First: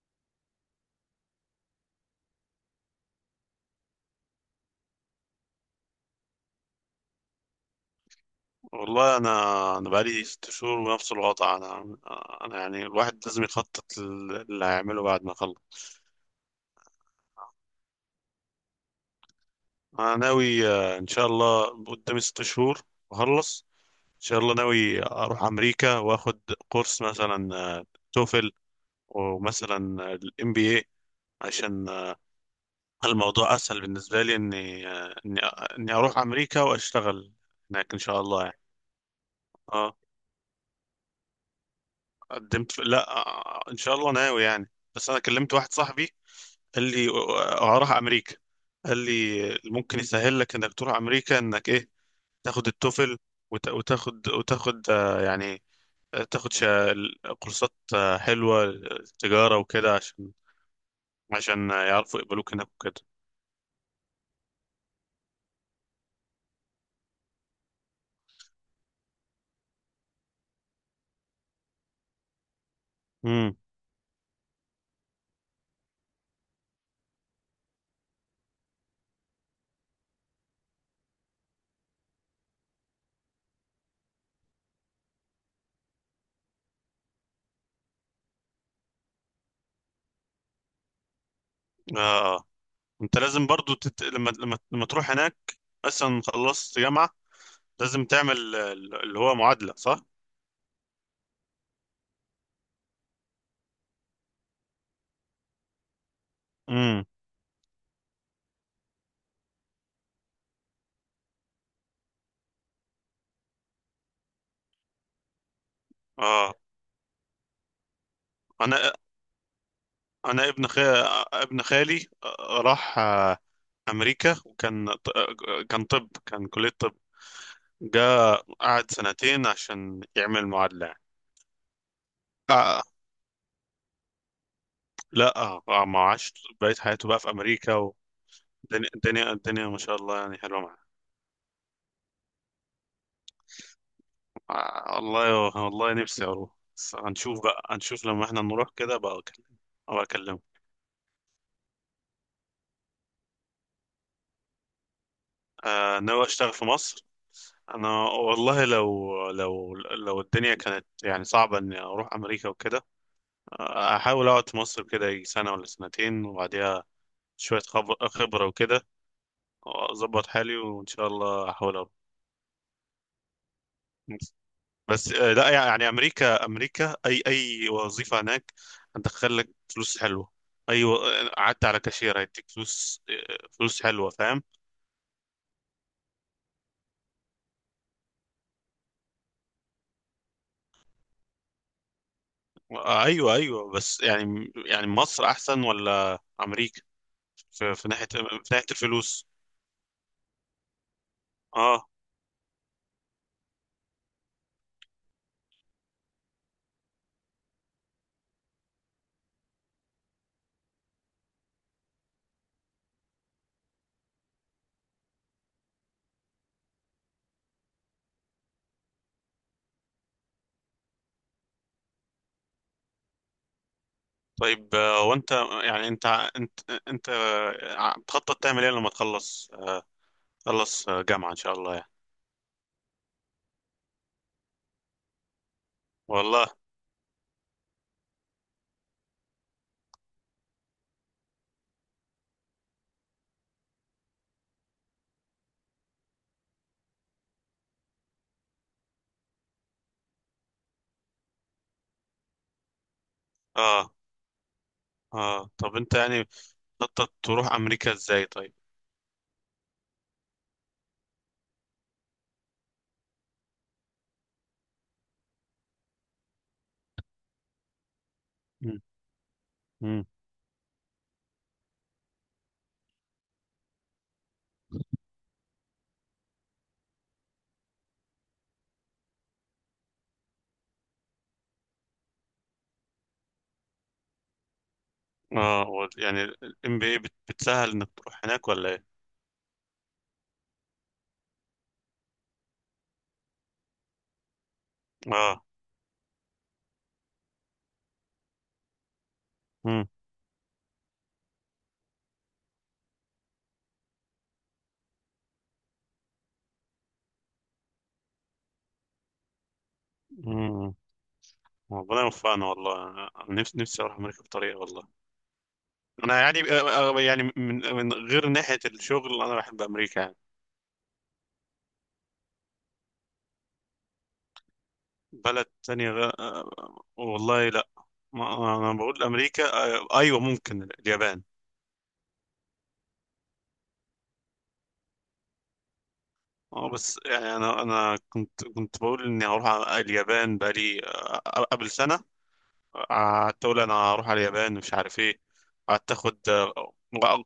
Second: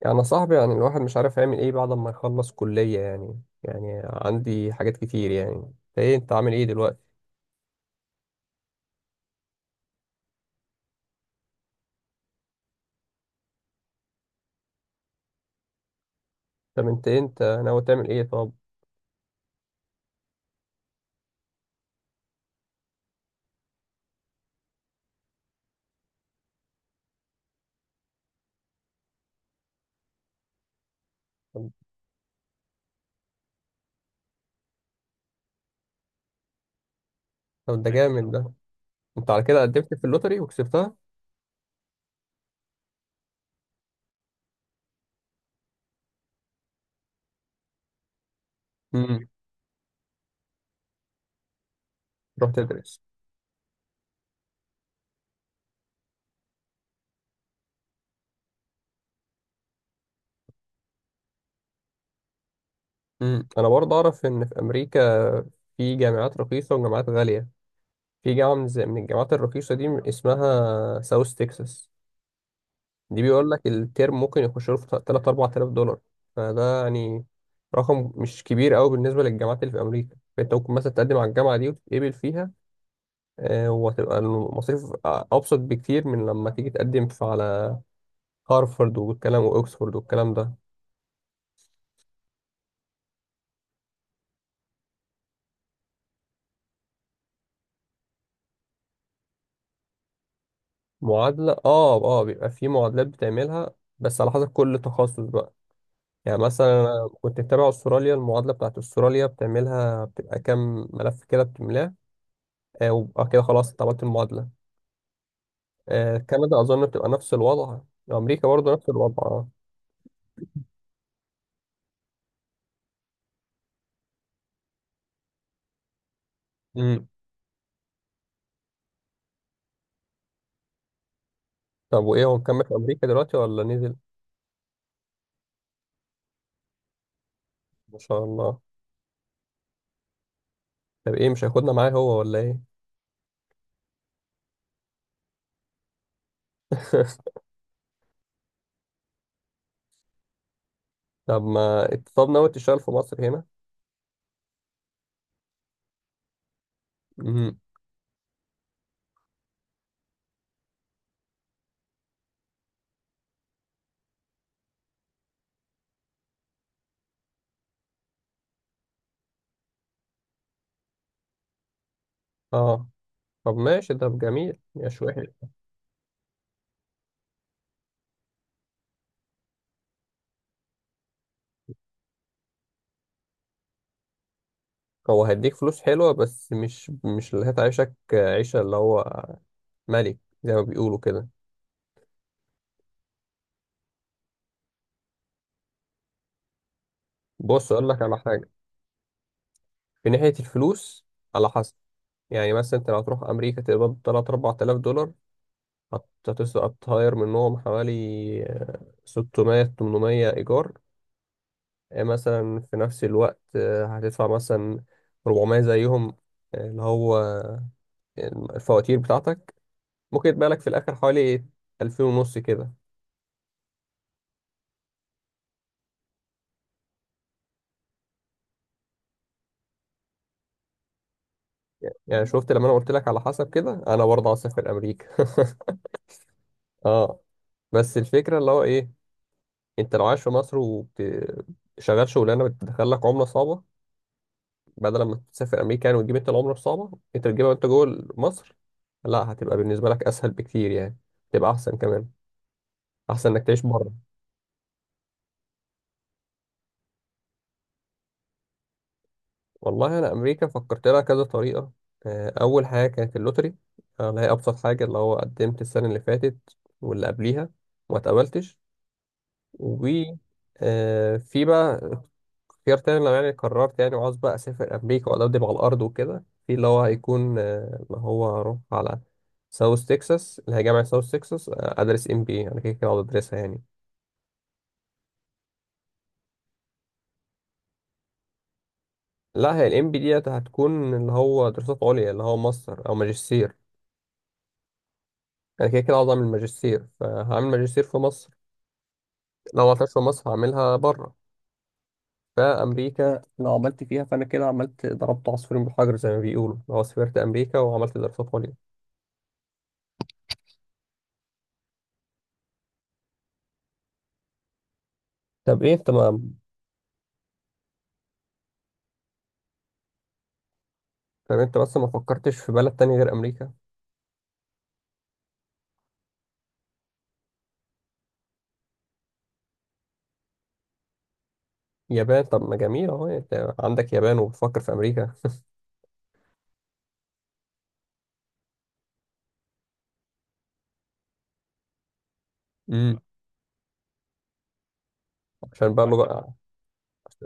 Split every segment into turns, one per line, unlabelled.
يعني يا صاحبي، الواحد مش عارف يعمل ايه بعد ما يخلص كلية. يعني عندي حاجات كتير. يعني انت ايه، انت عامل ايه دلوقتي؟
والله انا بقالي 6 شهور ونفس الوضع، انا يعني الواحد لازم يخطط اللي هيعمله بعد ما اخلص.
طب انت إيه، انت ناوي تعمل ايه طب؟
انا ناوي، ان شاء الله قدامي 6 شهور اخلص. ان شاء الله ناوي اروح امريكا واخد كورس مثلا توفل، ومثلا الام بي اي،
طب
عشان الموضوع اسهل بالنسبه لي، اني، اني اني اروح امريكا واشتغل
طب، ده
هناك ان شاء
جامد
الله
ده.
يعني.
انت على كده قدمت
اه،
في اللوتري وكسبتها؟
قدمت في... لا، ان شاء الله ناوي يعني. بس انا كلمت واحد صاحبي، قال لي هروح امريكا. قال
امم.
لي ممكن يسهل لك انك تروح امريكا، انك ايه،
تروح
تاخد
تدرس.
التوفل، وتاخد، يعني، تاخد، كورسات، حلوه، تجاره وكده، عشان يعرفوا يقبلوك هناك وكده.
امم، انا برضه اعرف ان في امريكا في جامعات رخيصة وجامعات غالية. في جامعة من الجامعات الرخيصة دي اسمها ساوث تكساس. دي بيقول
امم.
لك الترم ممكن يخش له في 3 4000 دولار. فده يعني رقم مش كبير قوي بالنسبه للجامعات اللي في امريكا. فانت ممكن مثلا تقدم على الجامعه دي وتتقبل فيها. وهتبقى المصاريف ابسط بكتير من لما تيجي تقدم في على هارفارد والكلام، واكسفورد والكلام ده.
اه. انت لازم برضو، تت... لما لما لما تروح هناك، مثلا خلصت جامعه، لازم تعمل اللي هو معادله، صح.
معادله، اه اه، بيبقى في معادلات بتعملها، بس على حسب كل تخصص بقى. يعني مثلا
امم.
أنا كنت متابع استراليا. المعادله بتاعت استراليا بتعملها، بتبقى كام ملف كده بتملاه. وبقى كده خلاص انت عملت المعادله.
اه.
كندا أظن بتبقى نفس الوضع. أمريكا برضه نفس
انا
الوضع.
انا ابن خال... ابن خالي، راح، امريكا. وكان، كان كلية طب.
مم.
جا قعد سنتين عشان يعمل معادلة يعني.
طب وإيه، هو مكمل في
آه
أمريكا دلوقتي ولا نزل؟
لا، ما عاش، بقيت حياته بقى في امريكا.
ما شاء الله.
والدنيا الدنيا الدنيا ما شاء الله يعني حلوة معاه.
طب إيه، مش هياخدنا معاه هو ولا إيه؟
والله والله، نفسي اروح. بس هنشوف بقى، هنشوف لما احنا نروح كده بقى اكلمه، ابقى اكلمه.
طب ما، طب ناوي تشتغل في مصر هنا؟
آه، ناوي اشتغل في مصر.
مم.
انا والله، لو لو الدنيا كانت يعني صعبة اني اروح امريكا وكده، احاول اقعد في مصر كده يجي سنه ولا سنتين، وبعديها شويه خبره وكده، واظبط حالي وان شاء الله احاول اروح.
آه، طب ماشي، ده جميل يا
بس
شوية.
لا يعني، امريكا، امريكا اي وظيفه هناك هتدخل لك فلوس حلوه. اي و- قعدت على كاشير، هيديك فلوس، فلوس حلوه، فاهم.
هو هيديك فلوس حلوة، بس مش اللي هتعيشك عيشة اللي هو ملك، زي ما بيقولوا كده.
ايوه ايوه، بس يعني مصر احسن ولا امريكا؟
بص
في,
أقول
في
لك
ناحيه
على
في
حاجة.
ناحيه الفلوس.
في ناحية الفلوس، على حسب.
اه،
يعني مثلا أنت لو هتروح أمريكا تقبض 3 4000 دولار، هتسقط هتطير منهم حوالي 600 800 إيجار. مثلا في نفس الوقت هتدفع مثلا 400 زيهم، اللي هو الفواتير بتاعتك. ممكن يتبقى لك في الآخر حوالي 2000 ونص كده.
طيب، وانت يعني، انت انت بتخطط تعمل ايه لما، تخلص، جامعة ان شاء الله يعني؟
يعني شفت لما أنا قلت لك على حسب كده، أنا برضه عايز أسافر أمريكا.
والله.
اه، بس الفكرة اللي هو إيه، أنت لو عايش في مصر وشغال شغلانة بتدخل لك عملة صعبة، بدل ما تسافر امريكا يعني وتجيب انت العمله الصعبه، انت تجيبها وانت جوه مصر. لا، هتبقى بالنسبه لك اسهل بكتير يعني. تبقى احسن كمان، احسن انك تعيش بره.
اه. اه. طب انت يعني بتخطط تروح امريكا ازاي طيب؟
والله انا امريكا فكرت لها كذا طريقه. اول حاجه كانت اللوتري، اللي هي ابسط حاجه، اللي هو قدمت السنه اللي فاتت واللي قبليها وما اتقبلتش.
مم.
و
مم.
آه، في بقى اختيار تاني، لو يعني قررت يعني وعاوز بقى أسافر أمريكا وأدبدب على الأرض وكده، في اللي هو هيكون اللي هو هروح على ساوث تكساس اللي هي جامعة ساوث تكساس. أدرس إم بي أنا كده كده هقعد أدرسها يعني.
اه، يعني الام بي اي بتسهل انك تروح هناك ولا ايه؟
لا، هي الإم بي ديت هتكون اللي هو دراسات عليا، اللي هو ماستر أو ماجستير.
اه.
أنا كده كده عاوز أعمل ماجستير، فهعمل ماجستير في مصر. لو
مم.
معرفتش في مصر هعملها بره. فأمريكا لو عملت فيها فأنا كده عملت ضربت عصفورين بحجر، زي ما بيقولوا، لو سافرت أمريكا وعملت دراسات عليا.
مم. ربنا يوفقنا والله. أنا نفسي اروح امريكا بطريقة والله.
طب إيه أنت ما،
يعني، يعني من غير ناحية الشغل، انا بحب امريكا يعني.
طب انت بس ما فكرتش في بلد تاني غير امريكا؟
بلد تانية، غ... آه، والله لا، ما انا بقول امريكا. ايوه، ممكن اليابان.
يابان؟ طب ما جميل اهو، انت عندك يابان وبتفكر في امريكا.
اه، بس يعني انا كنت بقول اني هروح على اليابان بقالي، قبل سنة.
امم.
قعدت اقول انا هروح على اليابان، مش عارف ايه.
عشان بقى
قعدت
له
اخد
بقى.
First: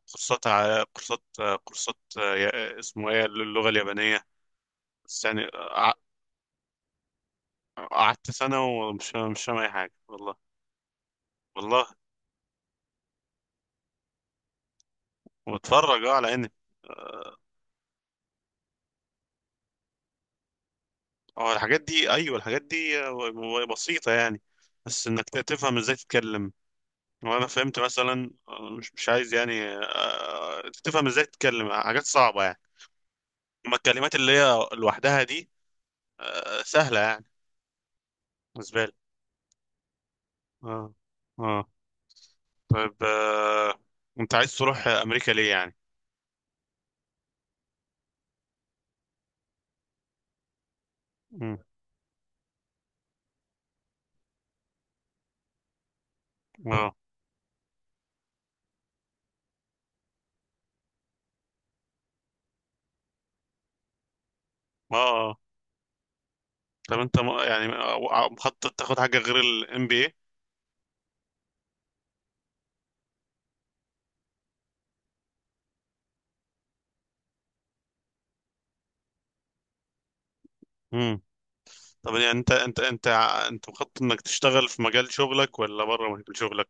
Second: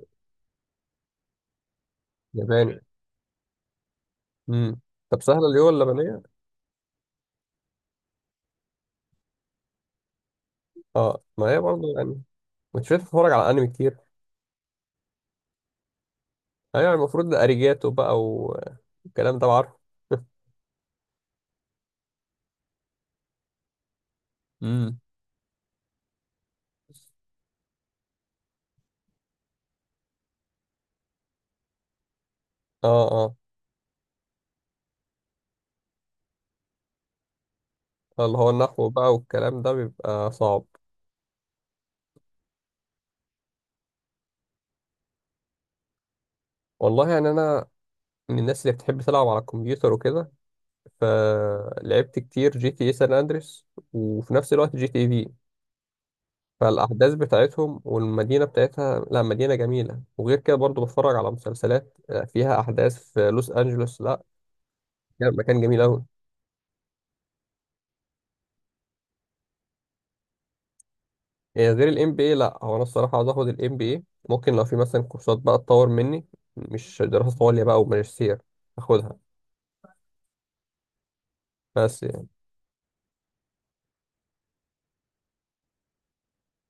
كورسات،
ياباني.
اسمه ايه، اللغة اليابانية؟
امم. طب
بس يعني
سهله اللي هو اللبنيه؟
قعدت سنة، ومش مش فاهم اي حاجة والله.
اه ما هي
والله،
برضه يعني. مش بتتفرج على انمي كتير؟
واتفرج اه على انمي.
ايوه يعني
آه،
المفروض ده اريجاتو بقى والكلام ده. عارفه.
اه، الحاجات دي، ايوه، الحاجات دي آه، بسيطة يعني.
امم.
بس انك تفهم ازاي تتكلم. وانا فهمت مثلا، مش عايز يعني تفهم ازاي تتكلم حاجات صعبة يعني.
اه اه.
اما الكلمات اللي هي لوحدها دي، سهلة يعني
اللي هو
بالنسبة
النحو
لي.
بقى والكلام ده بيبقى صعب.
اه. اه. طيب، انت عايز تروح امريكا ليه يعني؟
والله يعني انا من الناس اللي بتحب تلعب على الكمبيوتر وكده.
مم.
فلعبت كتير جي تي اي سان اندريس، وفي نفس الوقت جي تي اي في.
اه.
فالأحداث بتاعتهم والمدينة بتاعتها، لا مدينة جميلة. وغير كده برضو بتفرج على مسلسلات فيها أحداث في لوس أنجلوس. لا،
اه. آه.
مكان جميل أوي.
طب انت، يعني، مخطط تاخد حاجة غير الام بي
إيه غير ال MBA؟ لا، هو أنا الصراحة عاوز آخد ال MBA. ممكن لو في مثلا كورسات بقى تطور مني، مش دراسة عليا بقى وماجستير، آخدها.
اي؟
بس
طب
يعني،
يعني، انت انت مخطط انك تشتغل في مجال شغلك ولا بره مجال شغلك،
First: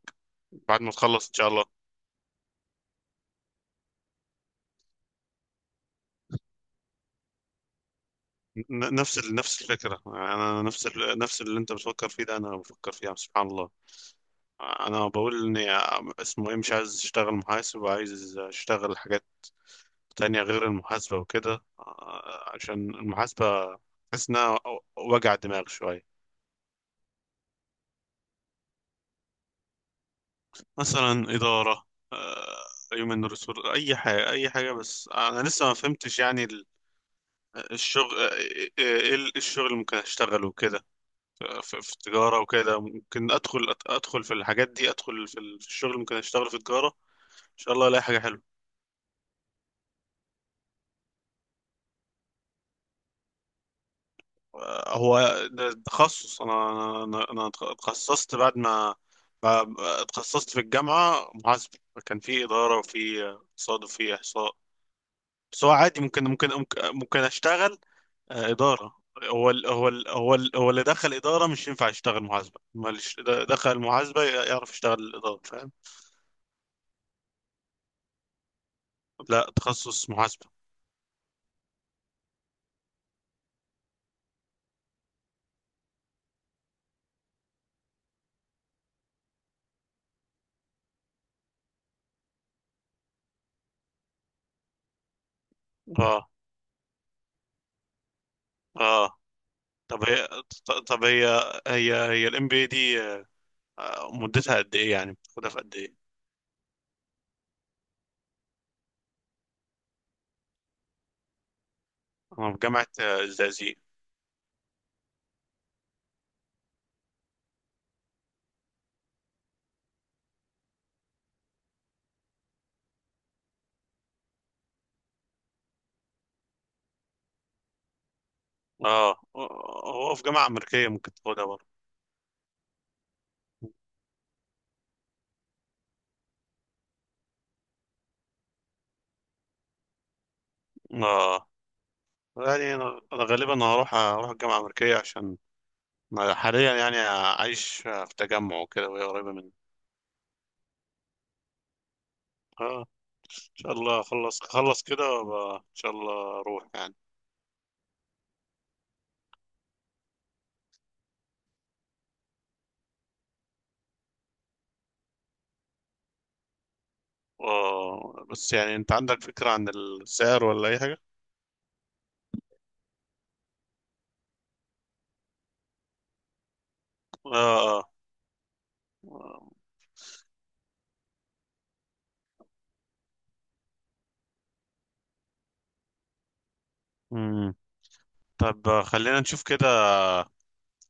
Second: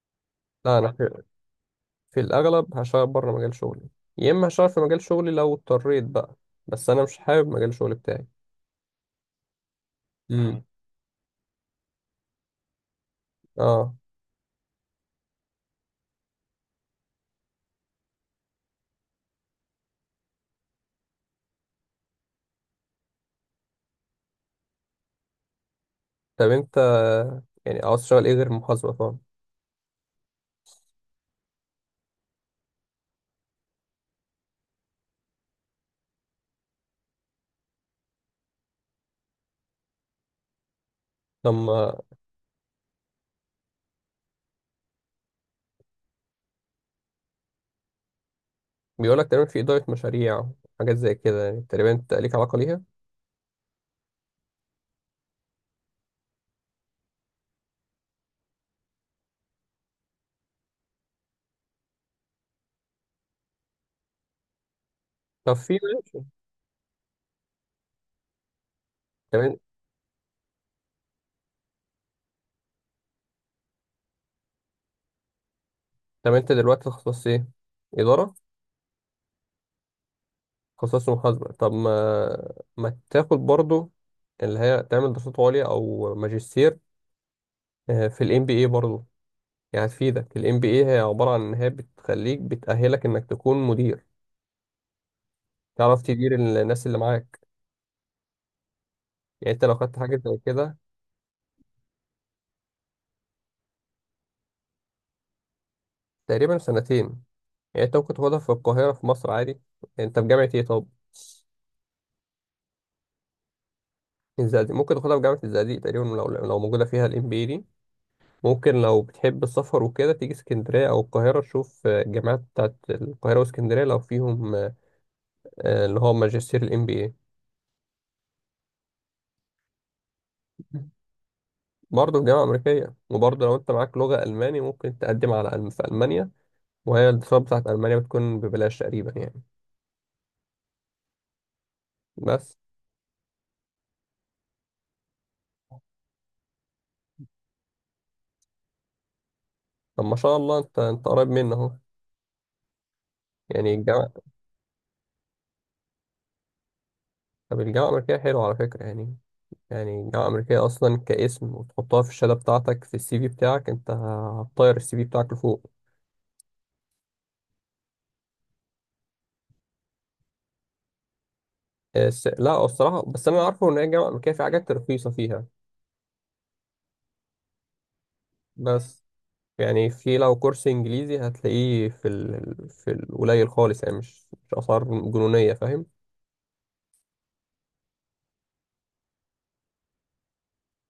لا
بعد ما
أنا في,
تخلص ان شاء الله؟
في الأغلب هشتغل بره مجال شغلي، يا إما هشتغل في مجال شغلي لو اضطريت بقى. بس أنا مش حابب مجال شغلي بتاعي.
نفس، نفس الفكره.
مم.
انا نفس، نفس اللي انت بتفكر فيه ده، انا بفكر فيه يعني، سبحان الله.
اه.
انا بقول اني، اسمه ايه، مش عايز اشتغل محاسب، وعايز اشتغل حاجات تانية غير المحاسبه وكده، عشان المحاسبه بحس انها وجع دماغ شويه.
طب أنت يعني عاوز تشتغل إيه غير المحاسبة طبعا؟
مثلا اداره، آه، هيومن ريسورس، اي حاجه، اي حاجه. بس انا لسه ما فهمتش يعني الشغل، ايه الشغل اللي ممكن اشتغله كده،
طب
في التجارة وكده. ممكن ادخل، في الحاجات دي، ادخل في الشغل اللي ممكن اشتغله في التجارة، ان شاء الله الاقي حاجة حلوة.
بيقول لك تقريبا في إدارة مشاريع، حاجات زي كده. يعني تقريبا أنت ليك علاقة ليها.
هو ده تخصص. انا اتخصصت، بعد ما، اتخصصت في الجامعة محاسبة. كان في إدارة وفي اقتصاد وفي إحصاء.
طب
بس هو
في
عادي، ممكن
ماشي.
ممكن اشتغل إدارة.
تمام.
هو اللي دخل إدارة مش ينفع يشتغل محاسبة، ما اللي، دخل محاسبة، يعرف يشتغل الإدارة، فاهم.
طب أنت دلوقتي تخصص إيه؟ إدارة؟
لا، تخصص محاسبة.
تخصص محاسبة. طب ما تاخد برضو اللي هي، تعمل دراسات عليا أو ماجستير في ال MBA برضو. يعني هتفيدك ال MBA. هي عبارة عن إن هي بتخليك، بتأهلك إنك تكون مدير، تعرف
اه.
تدير الناس اللي معاك.
اه.
يعني أنت لو خدت
طب
حاجة
هي،
زي كده.
طب، هي الام بي إيه دي، مدتها قد ايه يعني؟ بتاخدها في قد ايه؟
تقريبا سنتين. يعني أنت ممكن تاخدها في القاهرة في مصر عادي. أنت في جامعة إيه طب؟
انا في جامعة، الزقازيق.
الزقازيق. ممكن تاخدها في جامعة الزقازيق تقريبا لو موجودة فيها الام بي دي. ممكن لو بتحب السفر وكده تيجي اسكندرية أو القاهرة، تشوف الجامعات بتاعت القاهرة واسكندرية لو فيهم اللي هو ماجستير الام بي اي.
اه، هو في جامعة أمريكية ممكن تاخدها برضه.
برضه في جامعة أمريكية. وبرضه لو أنت معاك لغة ألماني، ممكن تقدم على ألم في ألمانيا، وهي الدراسات بتاعت ألمانيا بتكون ببلاش تقريبا يعني.
اه،
بس.
يعني انا، غالبا هروح الجامعة الأمريكية، عشان أنا حاليا يعني عايش في تجمع وكده وهي قريبة مني.
طب ما شاء الله، أنت أنت قريب منه أهو،
اه، شاء
يعني
الله
الجامعة.
خلص خلص كده وأبقى ان شاء الله اروح يعني.
طب الجامعة الأمريكية حلوة على فكرة يعني. يعني الجامعة الأمريكية أصلا كاسم وتحطها في الشهادة بتاعتك في السي في بتاعك، أنت هتطير السي في بتاعك لفوق.
بس يعني، انت عندك فكرة عن السعر ولا اي حاجة؟
لا الصراحة، بس أنا عارفه إن هي الجامعة الأمريكية في حاجات رخيصة فيها.
اه. اه.
بس
آه.
يعني في، لو كورس إنجليزي هتلاقيه في ال... في القليل خالص يعني، مش مش أسعار جنونية، فاهم؟
مم. طب، خلينا نشوف كده.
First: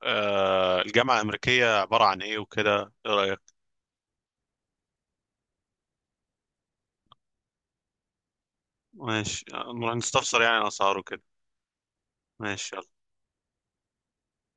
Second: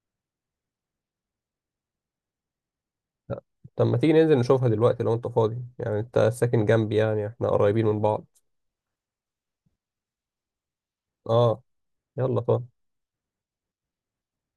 الجامعة الأمريكية عبارة عن ايه وكده، ايه رأيك؟
لا. طب ما تيجي ننزل نشوفها دلوقتي لو أنت فاضي؟ يعني أنت ساكن جنبي، يعني إحنا قريبين من بعض.
ماشي، نروح نستفسر يعني الأسعار وكده.
أه. يلا، فاضي؟
ماشي.